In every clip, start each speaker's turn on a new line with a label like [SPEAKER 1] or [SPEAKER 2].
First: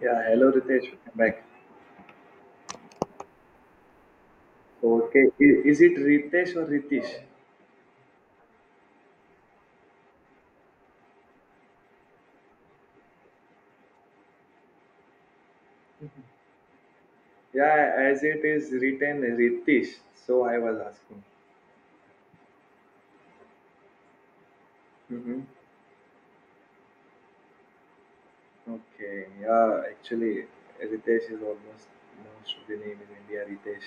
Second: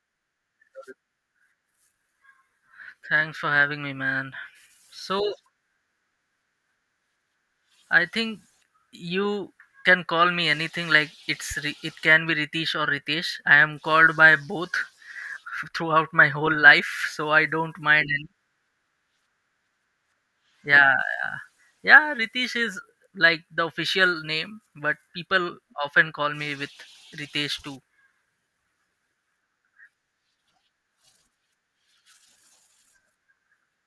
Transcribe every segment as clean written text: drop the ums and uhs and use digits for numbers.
[SPEAKER 1] Yeah, hello Ritesh, welcome back.
[SPEAKER 2] Thanks for having me, man.
[SPEAKER 1] Okay,
[SPEAKER 2] So
[SPEAKER 1] is it Ritesh or Ritesh?
[SPEAKER 2] I think you can call me anything. Like it's it can be Ritesh or Ritesh. I am called by both throughout my whole life, so I don't
[SPEAKER 1] Yeah,
[SPEAKER 2] mind.
[SPEAKER 1] as it is written Ritesh, so I was
[SPEAKER 2] Yeah,
[SPEAKER 1] asking.
[SPEAKER 2] yeah, Ritesh is like the official name, but
[SPEAKER 1] Hmm.
[SPEAKER 2] people often call me with Ritesh too.
[SPEAKER 1] Okay, yeah, actually Ritesh is almost most of the name in India Ritesh,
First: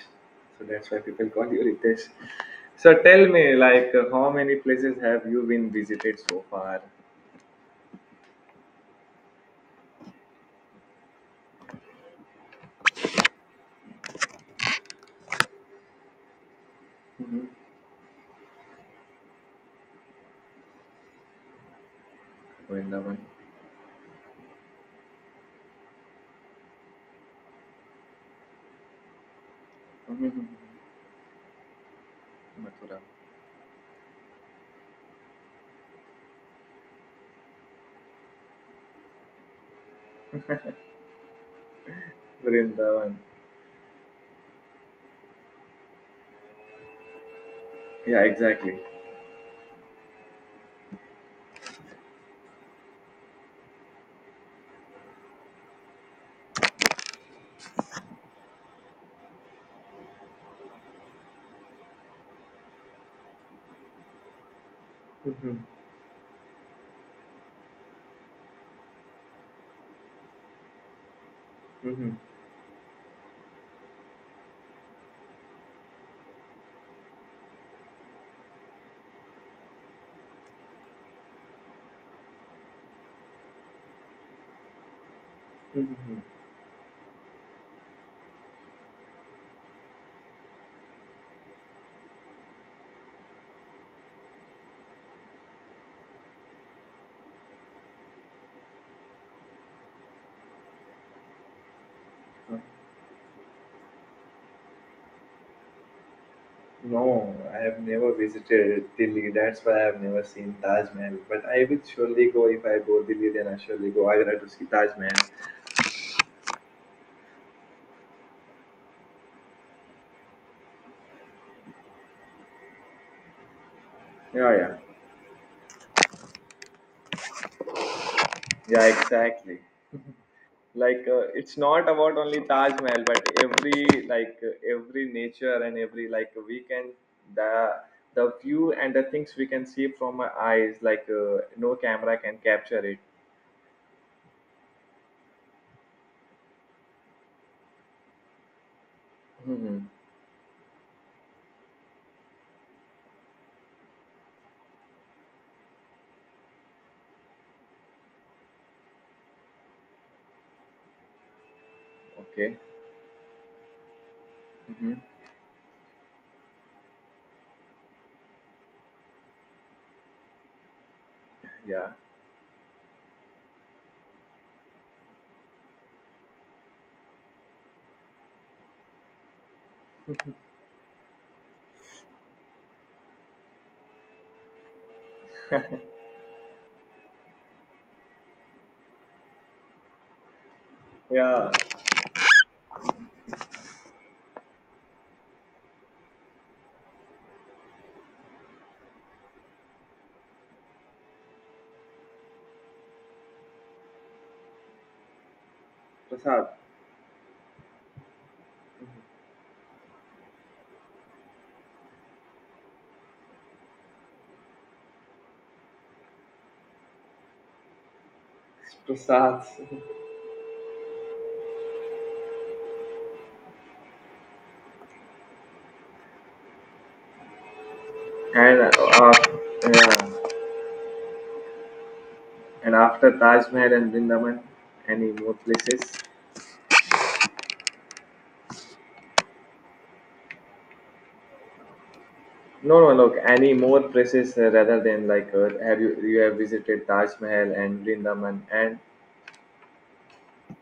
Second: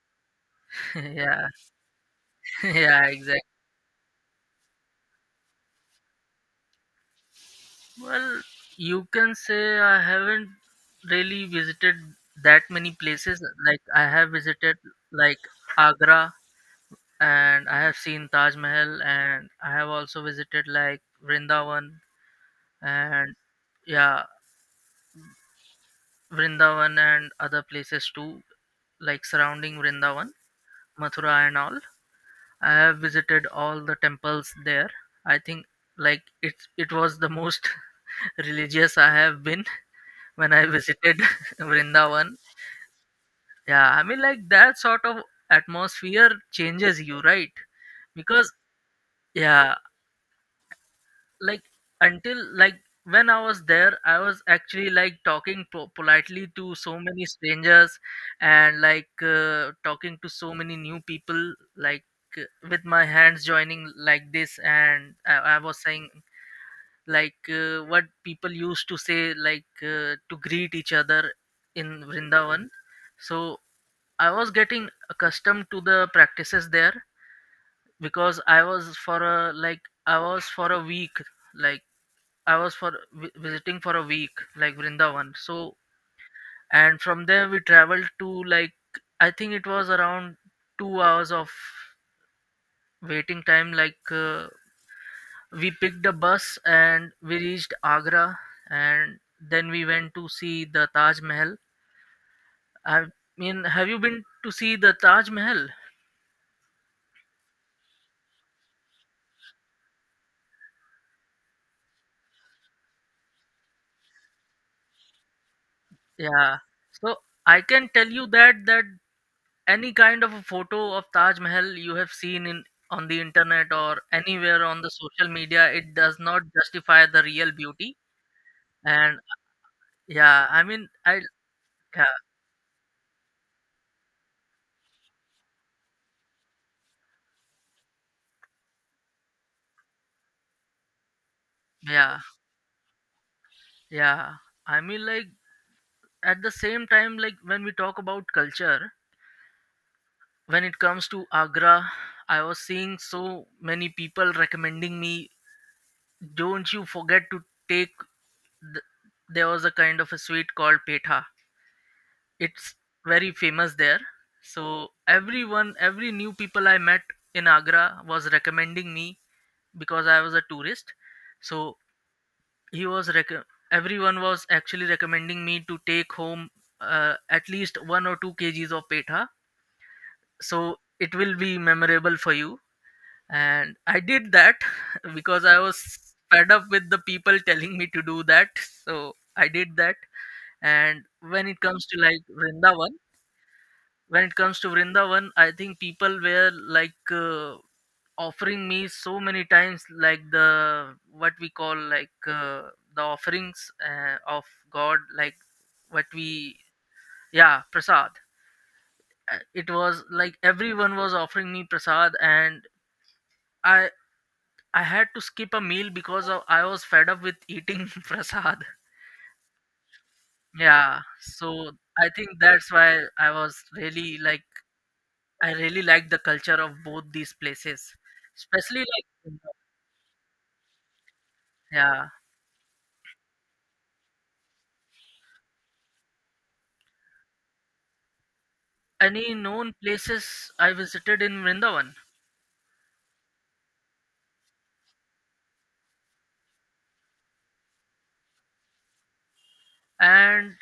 [SPEAKER 1] so that's why people
[SPEAKER 2] yeah,
[SPEAKER 1] call you Ritesh. So
[SPEAKER 2] yeah,
[SPEAKER 1] tell
[SPEAKER 2] exactly.
[SPEAKER 1] me, like, how many places have you been visited so far?
[SPEAKER 2] Well, you can say I haven't really visited that many places. Like I have visited like Agra
[SPEAKER 1] Hmm.
[SPEAKER 2] and I have seen Taj Mahal, and I have also visited Vrindavan
[SPEAKER 1] Vrindavan.
[SPEAKER 2] and yeah, Vrindavan and other places too, like surrounding Vrindavan,
[SPEAKER 1] Hmm.
[SPEAKER 2] Mathura and all. I have
[SPEAKER 1] Mathura.
[SPEAKER 2] visited all the temples there. I think like it was the most religious I have been when I visited Vrindavan.
[SPEAKER 1] Vrindavan.
[SPEAKER 2] Yeah, I mean like that sort of atmosphere changes you, right?
[SPEAKER 1] Yeah,
[SPEAKER 2] Because
[SPEAKER 1] exactly.
[SPEAKER 2] yeah, like until like When I was there, I was actually like talking politely to so many strangers, and talking to so many new people, like uh, with my hands joining like this,
[SPEAKER 1] Mm-hmm.
[SPEAKER 2] I was saying what people used to say, to greet each other in
[SPEAKER 1] Mm-hmm.
[SPEAKER 2] Vrindavan. So I was getting accustomed to the practices there because I was for a week, like I was for vi- visiting for a week, like Vrindavan. So,
[SPEAKER 1] Mm-hmm.
[SPEAKER 2] and from there we traveled to like I think it was around 2 hours of waiting time. We picked a bus and we reached Agra, and then we went to see the Taj Mahal. I mean, have you been to see the Taj Mahal?
[SPEAKER 1] No, I have never visited Delhi. That's why I have never seen Taj Mahal. But I will surely go if I go Delhi. Then I surely go Agra to see Taj Mahal.
[SPEAKER 2] Yeah. So I can tell you that any kind of a photo of Taj Mahal you have seen in on the internet or
[SPEAKER 1] Yeah,
[SPEAKER 2] anywhere
[SPEAKER 1] yeah,
[SPEAKER 2] on the social media, it does not justify the real beauty.
[SPEAKER 1] yeah.
[SPEAKER 2] And
[SPEAKER 1] Exactly.
[SPEAKER 2] yeah, I mean,
[SPEAKER 1] Like
[SPEAKER 2] I
[SPEAKER 1] it's not
[SPEAKER 2] yeah,
[SPEAKER 1] about only Taj Mahal, but every like every nature and every like we can the the view and the things we can see from our eyes. Like no camera
[SPEAKER 2] yeah,
[SPEAKER 1] can capture it.
[SPEAKER 2] yeah. I mean, like at the same time, like when we talk about culture,
[SPEAKER 1] Hmm.
[SPEAKER 2] when it comes to Agra, I was seeing so many people recommending me, don't you forget to take. The, there was a kind of a sweet called petha.
[SPEAKER 1] Okay.
[SPEAKER 2] It's very famous there, so
[SPEAKER 1] Hmm.
[SPEAKER 2] every new people I met in Agra was recommending me because I was a tourist. So
[SPEAKER 1] Yeah.
[SPEAKER 2] he was rec- everyone was actually recommending me to take home, at least 1 or 2 kgs of petha, so it will be memorable for you. And I did that because I was fed up with the people telling me to do that, so I did that. And when
[SPEAKER 1] Yeah.
[SPEAKER 2] it comes to like vrindavan When it comes to Vrindavan, I think people were offering me so many times, like the, what we call like the offerings of God, like what
[SPEAKER 1] Prasad.
[SPEAKER 2] we yeah, prasad. It was like everyone was offering me prasad, and I I had to skip a meal because of, I was fed up with eating prasad.
[SPEAKER 1] Prasad.
[SPEAKER 2] Yeah, so I think that's why I was really I really like the culture of both these places,
[SPEAKER 1] And
[SPEAKER 2] especially
[SPEAKER 1] yeah,
[SPEAKER 2] yeah,
[SPEAKER 1] and after Taj Mahal and Vrindavan, any more places?
[SPEAKER 2] any known places I visited in Vrindavan,
[SPEAKER 1] No, no, look, any more places rather than like have you you have visited Taj Mahal and Vrindavan and
[SPEAKER 2] and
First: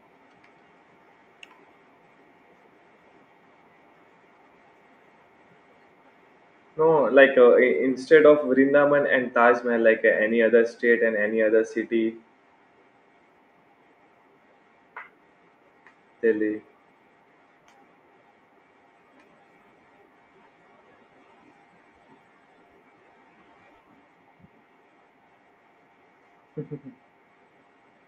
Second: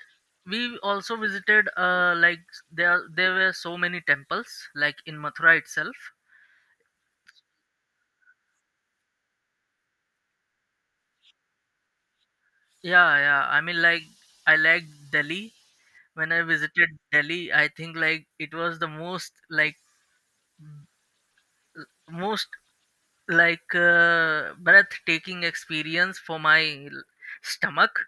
[SPEAKER 2] we also visited like there were so many temples like in Mathura itself.
[SPEAKER 1] no, like instead of Vrindavan and Taj Mahal, like any other state and any other city.
[SPEAKER 2] Yeah, yeah. I mean like I like Delhi. When I
[SPEAKER 1] Delhi.
[SPEAKER 2] visited Delhi, I think like it was the most breathtaking experience for my stomach,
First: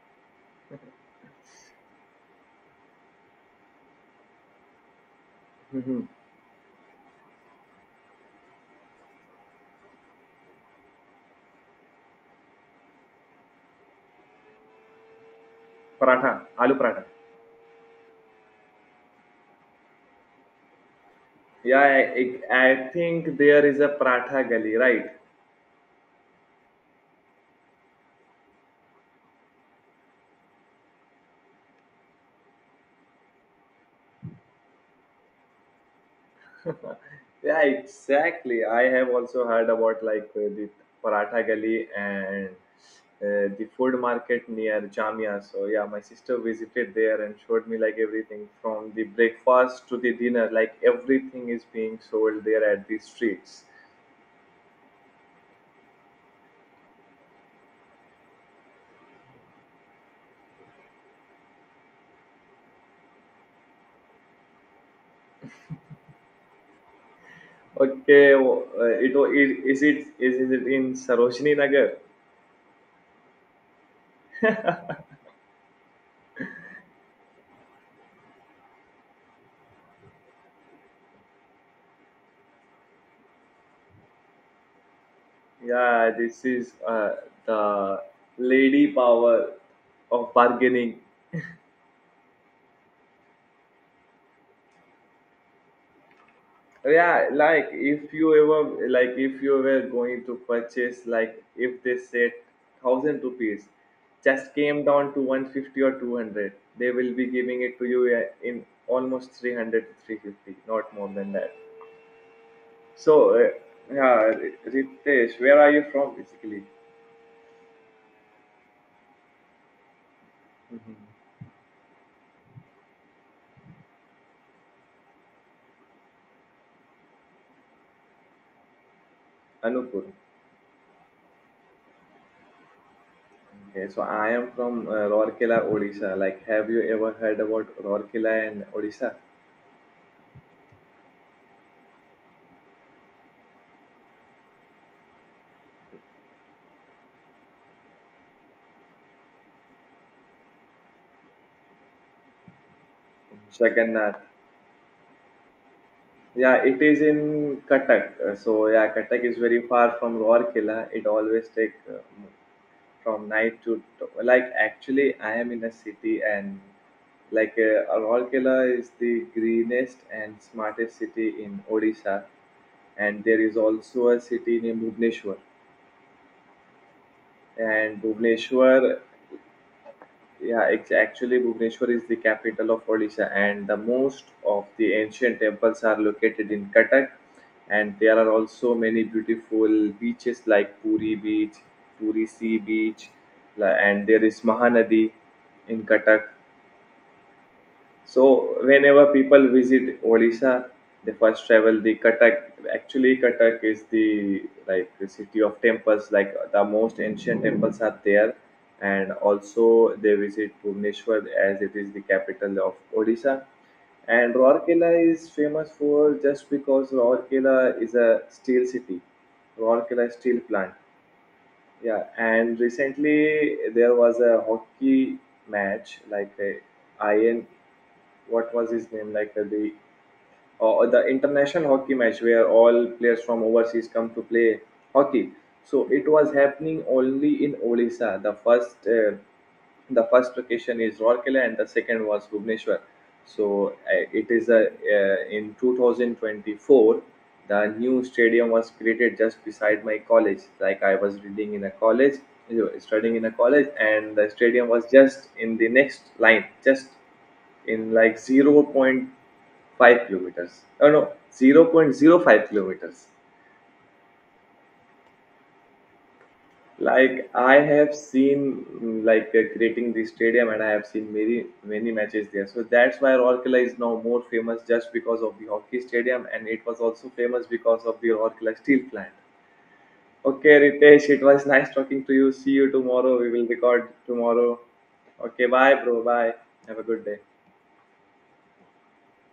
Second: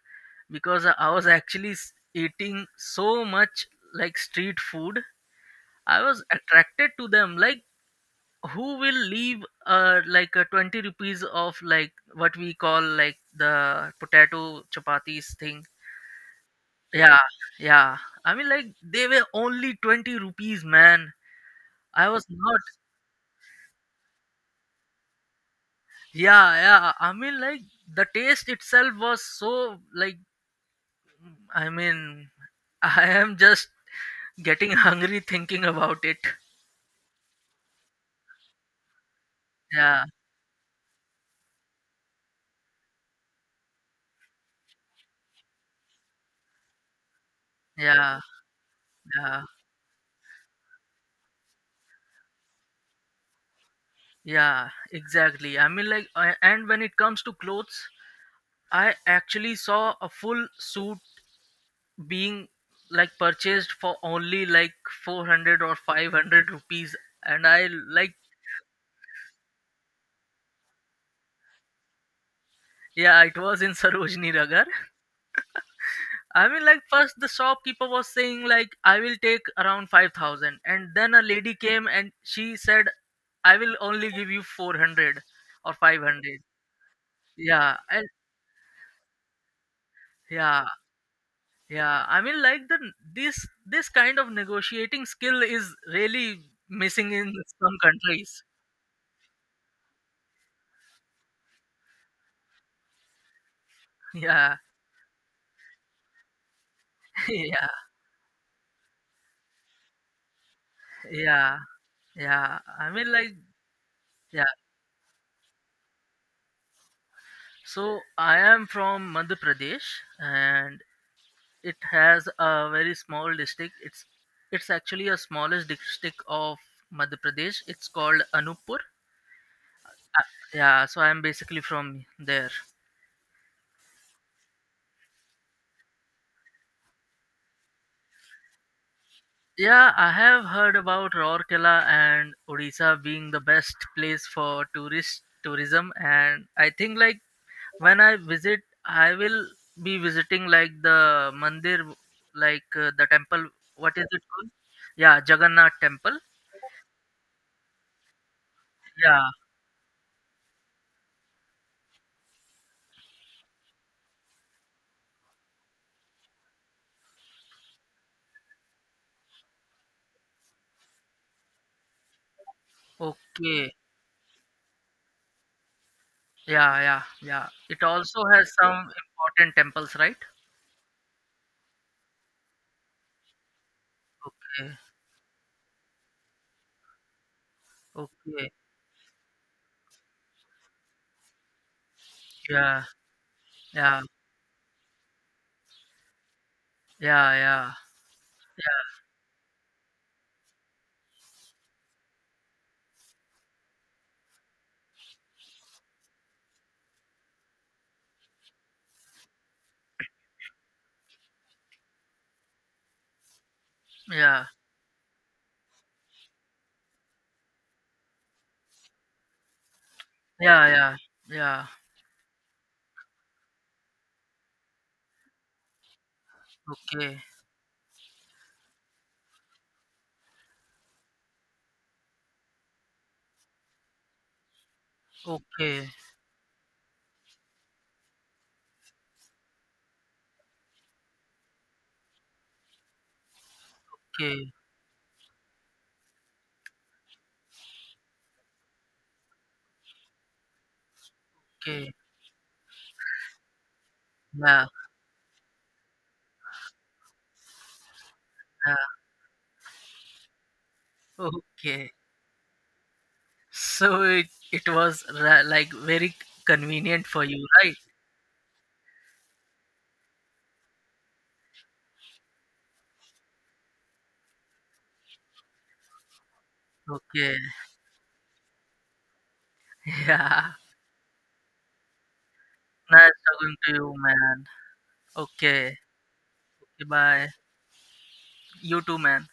[SPEAKER 2] because I was actually eating so much like street food. I
[SPEAKER 1] Mhm.
[SPEAKER 2] was attracted to them. Like who will leave, like a 20 rupees of, like what we call like, the potato chapatis thing?
[SPEAKER 1] Paratha, aloo paratha.
[SPEAKER 2] Yeah, yeah. I mean like they were only 20 rupees, man.
[SPEAKER 1] Yeah,
[SPEAKER 2] I was
[SPEAKER 1] I,
[SPEAKER 2] not.
[SPEAKER 1] I I think there is a paratha Gali, right?
[SPEAKER 2] Yeah, yeah. I mean like the taste itself was so like, I mean, I am just getting hungry thinking about it.
[SPEAKER 1] Yeah, exactly. I have also heard about
[SPEAKER 2] Yeah,
[SPEAKER 1] like the Paratha Gali and the food market near Jamia. So yeah, my sister visited there and showed me like
[SPEAKER 2] yeah,
[SPEAKER 1] everything from the
[SPEAKER 2] yeah,
[SPEAKER 1] breakfast to the dinner. Like everything is being sold there at the streets.
[SPEAKER 2] yeah, exactly. I mean, and when it comes to clothes, I actually saw a full suit being like purchased for only like 400 or 500 rupees, and I like,
[SPEAKER 1] Okay, it is, it is it in Sarojini Nagar?
[SPEAKER 2] yeah, it was in Sarojini Nagar. I mean, like first the shopkeeper was saying like I will take around 5,000, and then a lady came and she said, I will only give you 400 or five
[SPEAKER 1] Yeah,
[SPEAKER 2] hundred.
[SPEAKER 1] this is
[SPEAKER 2] Yeah,
[SPEAKER 1] the
[SPEAKER 2] and
[SPEAKER 1] lady power of
[SPEAKER 2] yeah,
[SPEAKER 1] bargaining.
[SPEAKER 2] yeah. I mean, like the this this kind of negotiating skill is really missing
[SPEAKER 1] Yeah,
[SPEAKER 2] in
[SPEAKER 1] like
[SPEAKER 2] some
[SPEAKER 1] if you
[SPEAKER 2] countries.
[SPEAKER 1] ever, like if you were going to purchase, like if they said 1,000 rupees, just
[SPEAKER 2] Yeah,
[SPEAKER 1] came down to 150 or 200, they will be giving
[SPEAKER 2] yeah,
[SPEAKER 1] it to you in almost 300 to 350, not more than that.
[SPEAKER 2] yeah, yeah. I mean,
[SPEAKER 1] So
[SPEAKER 2] like yeah.
[SPEAKER 1] yeah, Ritesh, where are you from basically?
[SPEAKER 2] So I am from Madhya Pradesh, and
[SPEAKER 1] Mhm.
[SPEAKER 2] it has a very small district. It's actually a smallest district of Madhya Pradesh. It's called Anuppur.
[SPEAKER 1] Anupur.
[SPEAKER 2] Uh, yeah, so I'm basically from there.
[SPEAKER 1] Okay, so I am from Rourkela, Odisha. Like, have you ever heard about Rourkela and Odisha?
[SPEAKER 2] Yeah, I have heard about Rourkela and Odisha being the best place for tourist tourism, and I think like when I visit, I will be visiting like the mandir, the temple. What is
[SPEAKER 1] Jagannath.
[SPEAKER 2] it called? Yeah, Jagannath Temple.
[SPEAKER 1] Yeah, it is in Cuttack. So yeah, Cuttack
[SPEAKER 2] Yeah.
[SPEAKER 1] is very far from Rourkela. It always take from night to, like, actually I am in a city and like Rourkela is the greenest and smartest city in Odisha, and there is
[SPEAKER 2] Okay.
[SPEAKER 1] also a city named Bhubaneswar.
[SPEAKER 2] Yeah, yeah, yeah. It
[SPEAKER 1] And
[SPEAKER 2] also has some
[SPEAKER 1] Bhubaneswar,
[SPEAKER 2] important temples, right?
[SPEAKER 1] yeah, it's actually Bhubaneswar is the capital of Odisha, and the most of
[SPEAKER 2] Okay,
[SPEAKER 1] the ancient temples are located in Cuttack. And there are
[SPEAKER 2] okay.
[SPEAKER 1] also many beautiful beaches like Puri Beach, Puri Sea
[SPEAKER 2] Yeah,
[SPEAKER 1] Beach,
[SPEAKER 2] yeah,
[SPEAKER 1] and there is Mahanadi in Cuttack.
[SPEAKER 2] yeah, yeah,
[SPEAKER 1] So whenever people visit Odisha, they first travel the Cuttack. Actually, Cuttack is the, like, the city of temples. Like the most ancient temples are there, and also they visit Bhubaneswar as it is the capital of Odisha. And
[SPEAKER 2] yeah,
[SPEAKER 1] Rourkela is famous for just because Rourkela is a steel city. Rourkela steel
[SPEAKER 2] yeah,
[SPEAKER 1] plant.
[SPEAKER 2] yeah, yeah, yeah.
[SPEAKER 1] Yeah, and recently there was a hockey match, like a
[SPEAKER 2] Okay,
[SPEAKER 1] ian, what was his name, like the the international hockey match where all players from overseas come to play hockey. So
[SPEAKER 2] okay,
[SPEAKER 1] it was happening only in Odisha. The first location is Rourkela and the second was Bhubaneswar. So it is
[SPEAKER 2] okay,
[SPEAKER 1] a in 2024 the new stadium was created just beside my college. Like I was reading in a
[SPEAKER 2] okay.
[SPEAKER 1] college, studying in a college, and the
[SPEAKER 2] Yeah,
[SPEAKER 1] stadium was just in the next line, just in like zero point
[SPEAKER 2] yeah.
[SPEAKER 1] 0.5 kilometers. Oh no, zero
[SPEAKER 2] Okay.
[SPEAKER 1] point zero 0.05 kilometers.
[SPEAKER 2] So it was very convenient for
[SPEAKER 1] Like
[SPEAKER 2] you,
[SPEAKER 1] I
[SPEAKER 2] right?
[SPEAKER 1] have seen like creating the stadium and I have seen many many matches there. So that's why Rourkela is now more famous just because of the hockey stadium and it was also
[SPEAKER 2] Okay.
[SPEAKER 1] famous because of the Rourkela steel plant.
[SPEAKER 2] Yeah.
[SPEAKER 1] Okay, Ritesh, it was nice talking to you. See you
[SPEAKER 2] Nice
[SPEAKER 1] tomorrow. We will
[SPEAKER 2] talking to
[SPEAKER 1] record
[SPEAKER 2] you, man.
[SPEAKER 1] tomorrow. Okay,
[SPEAKER 2] Okay.
[SPEAKER 1] bye, bro. Bye. Have a
[SPEAKER 2] Okay,
[SPEAKER 1] good day.
[SPEAKER 2] bye. You too, man.